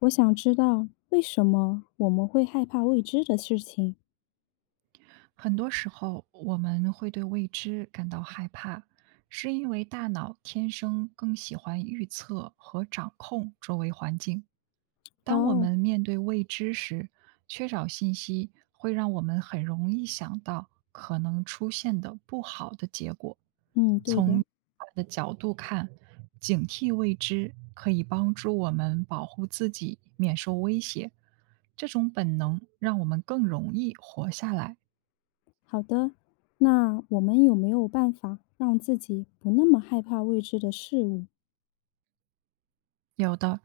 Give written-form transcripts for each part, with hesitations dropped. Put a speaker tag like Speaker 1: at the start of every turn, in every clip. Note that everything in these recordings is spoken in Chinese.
Speaker 1: 我想知道为什么我们会害怕未知的事情。
Speaker 2: 很多时候，我们会对未知感到害怕，是因为大脑天生更喜欢预测和掌控周围环境。当我
Speaker 1: 哦，
Speaker 2: 们面对未知时，缺少信息会让我们很容易想到可能出现的不好的结果。
Speaker 1: 嗯，对的，
Speaker 2: 从的角度看，警惕未知可以帮助我们保护自己免受威胁。这种本能让我们更容易活下来。
Speaker 1: 好的。那我们有没有办法让自己不那么害怕未知的事物？
Speaker 2: 有的，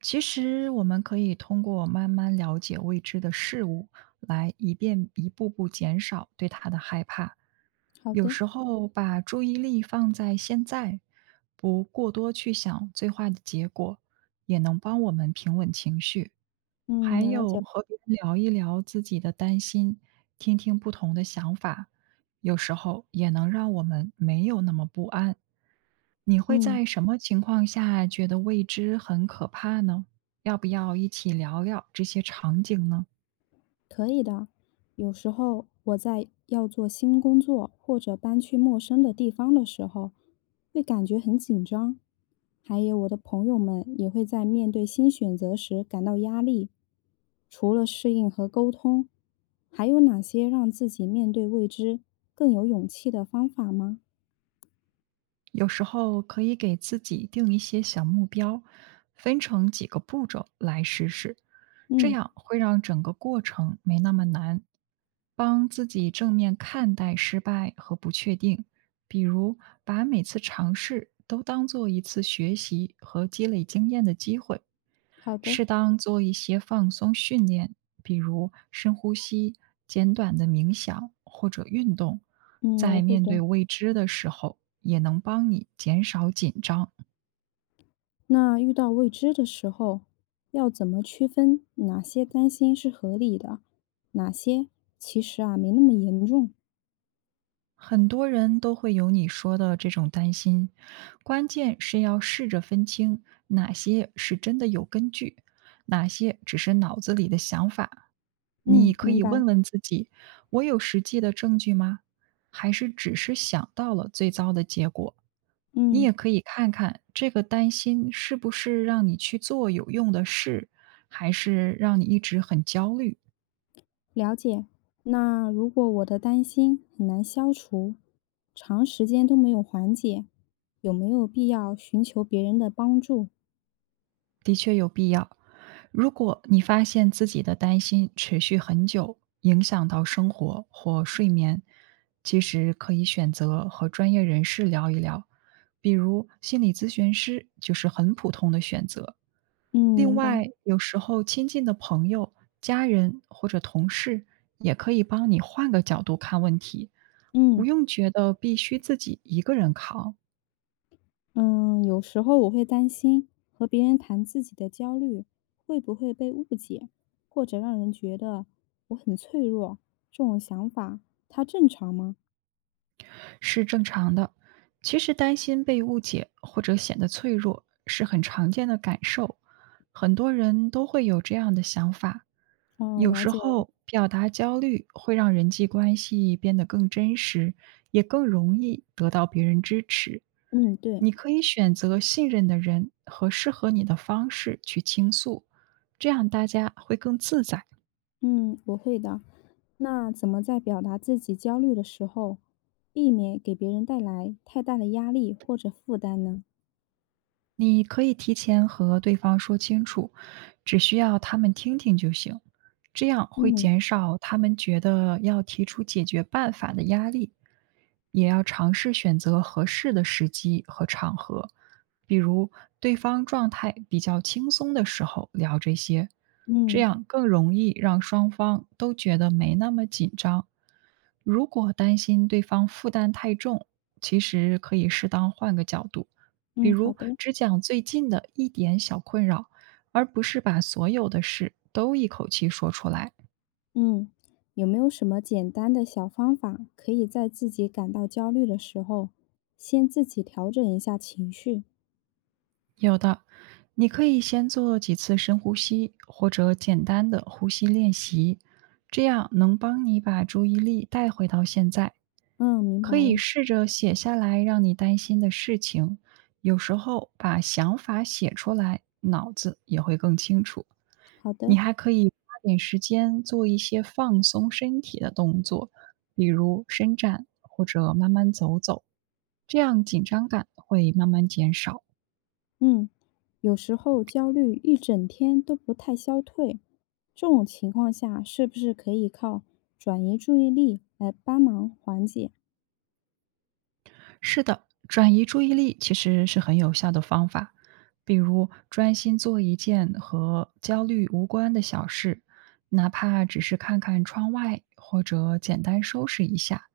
Speaker 2: 其实我们可以通过慢慢了解未知的事物，来一步步减少对它的害怕。
Speaker 1: 好
Speaker 2: 有
Speaker 1: 的，
Speaker 2: 时候把注意力放在现在，不过多去想最坏的结果，也能帮我们平稳情绪。
Speaker 1: 嗯，
Speaker 2: 还
Speaker 1: 了
Speaker 2: 有
Speaker 1: 解，
Speaker 2: 和别人聊一聊自己的担心，听听不同的想法，有时候也能让我们没有那么不安。你会
Speaker 1: 嗯。
Speaker 2: 在什么情况下觉得未知很可怕呢？要不要一起聊聊这些场景呢？
Speaker 1: 可以的，有时候我在要做新工作或者搬去陌生的地方的时候，会感觉很紧张。还有我的朋友们也会在面对新选择时感到压力。除了适应和沟通，还有哪些让自己面对未知更有勇气的方法吗？
Speaker 2: 有时候可以给自己定一些小目标，分成几个步骤来实施，这
Speaker 1: 嗯，
Speaker 2: 样会让整个过程没那么难，帮自己正面看待失败和不确定。比如，把每次尝试都当做一次学习和积累经验的机会，
Speaker 1: 好的，
Speaker 2: 适当做一些放松训练，比如深呼吸、简短的冥想或者运动，
Speaker 1: 嗯，我
Speaker 2: 在
Speaker 1: 会
Speaker 2: 面
Speaker 1: 的。
Speaker 2: 对未知的时候，也能帮你减少紧张。
Speaker 1: 那遇到未知的时候，要怎么区分哪些担心是合理的，哪些其实啊没那么严重？
Speaker 2: 很多人都会有你说的这种担心，关键是要试着分清哪些是真的有根据，哪些只是脑子里的想法。你
Speaker 1: 嗯，
Speaker 2: 可
Speaker 1: 明
Speaker 2: 以
Speaker 1: 白。
Speaker 2: 问问自己：我有实际的证据吗？还是只是想到了最糟的结果？你
Speaker 1: 嗯，
Speaker 2: 也可以看看这个担心是不是让你去做有用的事，还是让你一直很焦虑，
Speaker 1: 了解。那如果我的担心很难消除，长时间都没有缓解，有没有必要寻求别人的帮助？
Speaker 2: 的确有必要。如果你发现自己的担心持续很久，影响到生活或睡眠，其实可以选择和专业人士聊一聊，比如心理咨询师就是很普通的选择。
Speaker 1: 嗯，
Speaker 2: 另
Speaker 1: 明白。
Speaker 2: 外，有时候亲近的朋友、家人或者同事也可以帮你换个角度看问题，不
Speaker 1: 嗯。
Speaker 2: 用觉得必须自己一个人扛，
Speaker 1: 嗯，有时候我会担心和别人谈自己的焦虑，会不会被误解，或者让人觉得我很脆弱。这种想法，它正常吗？
Speaker 2: 是正常的。其实担心被误解或者显得脆弱是很常见的感受，很多人都会有这样的想法。
Speaker 1: 哦，
Speaker 2: 有
Speaker 1: 了
Speaker 2: 时
Speaker 1: 解了。
Speaker 2: 候表达焦虑会让人际关系变得更真实，也更容易得到别人支持。
Speaker 1: 嗯，对，
Speaker 2: 你可以选择信任的人和适合你的方式去倾诉，这样大家会更自在。
Speaker 1: 嗯，我会的。那怎么在表达自己焦虑的时候，避免给别人带来太大的压力或者负担呢？
Speaker 2: 你可以提前和对方说清楚，只需要他们听听就行，这样会
Speaker 1: 嗯
Speaker 2: 减少他们觉得要提出解决办法的压力。也要尝试选择合适的时机和场合，比如对方状态比较轻松的时候聊这些，这
Speaker 1: 嗯
Speaker 2: 样更容易让双方都觉得没那么紧张。如果担心对方负担太重，其实可以适当换个角度。比
Speaker 1: 嗯，好
Speaker 2: 如
Speaker 1: 的。
Speaker 2: 只讲最近的一点小困扰，而不是把所有的事都一口气说出来。
Speaker 1: 嗯，有没有什么简单的小方法，可以在自己感到焦虑的时候，先自己调整一下情绪？
Speaker 2: 有的，你可以先做几次深呼吸，或者简单的呼吸练习，这样能帮你把注意力带回到现在。
Speaker 1: 嗯，明白
Speaker 2: 可以
Speaker 1: 了。
Speaker 2: 试着写下来让你担心的事情，有时候把想法写出来，脑子也会更清楚。
Speaker 1: 好的，
Speaker 2: 你还可以花点时间做一些放松身体的动作，比如伸展或者慢慢走走，这样紧张感会慢慢减少。
Speaker 1: 嗯，有时候焦虑一整天都不太消退，这种情况下是不是可以靠转移注意力来帮忙缓解？
Speaker 2: 是的，转移注意力其实是很有效的方法，比如专心做一件和焦虑无关的小事，哪怕只是看看窗外或者简单收拾一下。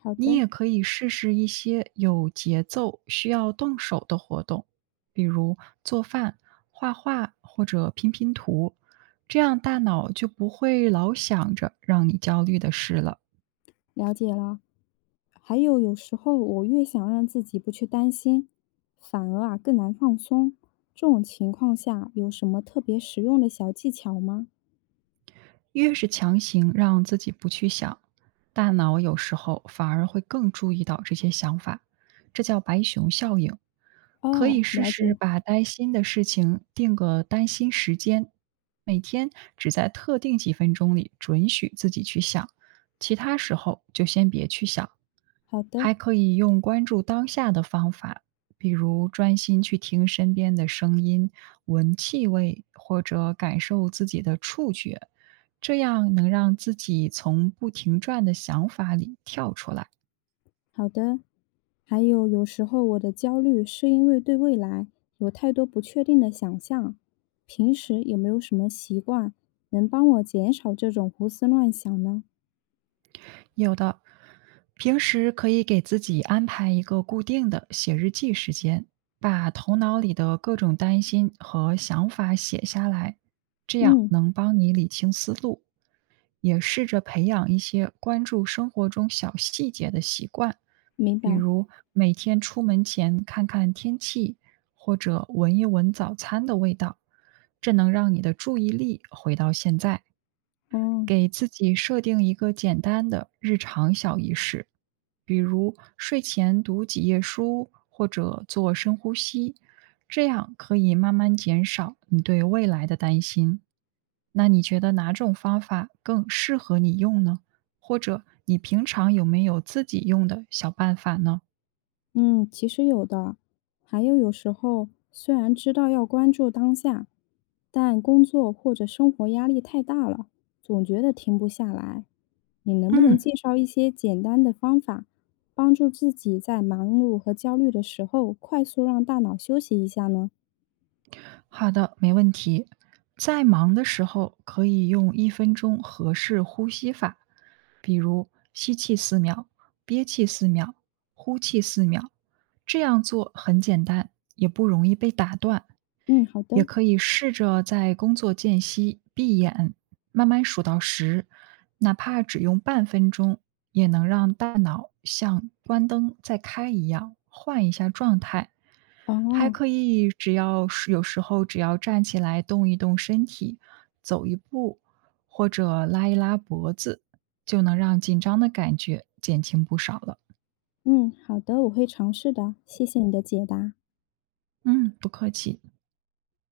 Speaker 1: 好
Speaker 2: 你
Speaker 1: 的。
Speaker 2: 也可以试试一些有节奏、需要动手的活动，比如做饭、画画或者拼拼图，这样大脑就不会老想着让你焦虑的事了。
Speaker 1: 了解了。还有，有时候我越想让自己不去担心，反而啊更难放松。这种情况下，有什么特别实用的小技巧吗？
Speaker 2: 越是强行让自己不去想，大脑有时候反而会更注意到这些想法，这叫白熊效应。可
Speaker 1: 哦，
Speaker 2: 以试
Speaker 1: 了
Speaker 2: 试
Speaker 1: 解。
Speaker 2: 把担心的事情定个担心时间，每天只在特定几分钟里准许自己去想，其他时候就先别去想。
Speaker 1: 好的，
Speaker 2: 还可以用关注当下的方法，比如专心去听身边的声音、闻气味，或者感受自己的触觉，这样能让自己从不停转的想法里跳出来。
Speaker 1: 好的。还有，有时候我的焦虑是因为对未来有太多不确定的想象。平时有没有什么习惯能帮我减少这种胡思乱想呢？
Speaker 2: 有的，平时可以给自己安排一个固定的写日记时间，把头脑里的各种担心和想法写下来，这样
Speaker 1: 嗯，
Speaker 2: 能帮你理清思路。也试着培养一些关注生活中小细节的习惯，
Speaker 1: 明
Speaker 2: 比
Speaker 1: 白。
Speaker 2: 如每天出门前看看天气，或者闻一闻早餐的味道，这能让你的注意力回到现在。
Speaker 1: 哦。
Speaker 2: 给自己设定一个简单的日常小仪式，比如睡前读几页书，或者做深呼吸，这样可以慢慢减少你对未来的担心。那你觉得哪种方法更适合你用呢？或者你平常有没有自己用的小办法呢？
Speaker 1: 嗯，其实有的，还有有时候虽然知道要关注当下，但工作或者生活压力太大了，总觉得停不下来。你能不能
Speaker 2: 嗯。
Speaker 1: 介绍一些简单的方法，帮助自己在忙碌和焦虑的时候，快速让大脑休息一下呢？
Speaker 2: 好的，没问题。在忙的时候，可以用1分钟合适呼吸法，比如吸气四秒，憋气四秒，呼气四秒。这样做很简单，也不容易被打断，
Speaker 1: 嗯，好的。
Speaker 2: 也可以试着在工作间隙闭眼，慢慢数到10，哪怕只用半分钟，也能让大脑像关灯再开一样换一下状态。还
Speaker 1: 哦，
Speaker 2: 可以，只要是有时候只要站起来动一动身体，走一步，或者拉一拉脖子，就能让紧张的感觉减轻不少了。
Speaker 1: 嗯，好的，我会尝试的，谢谢你的解答。
Speaker 2: 嗯，不客气。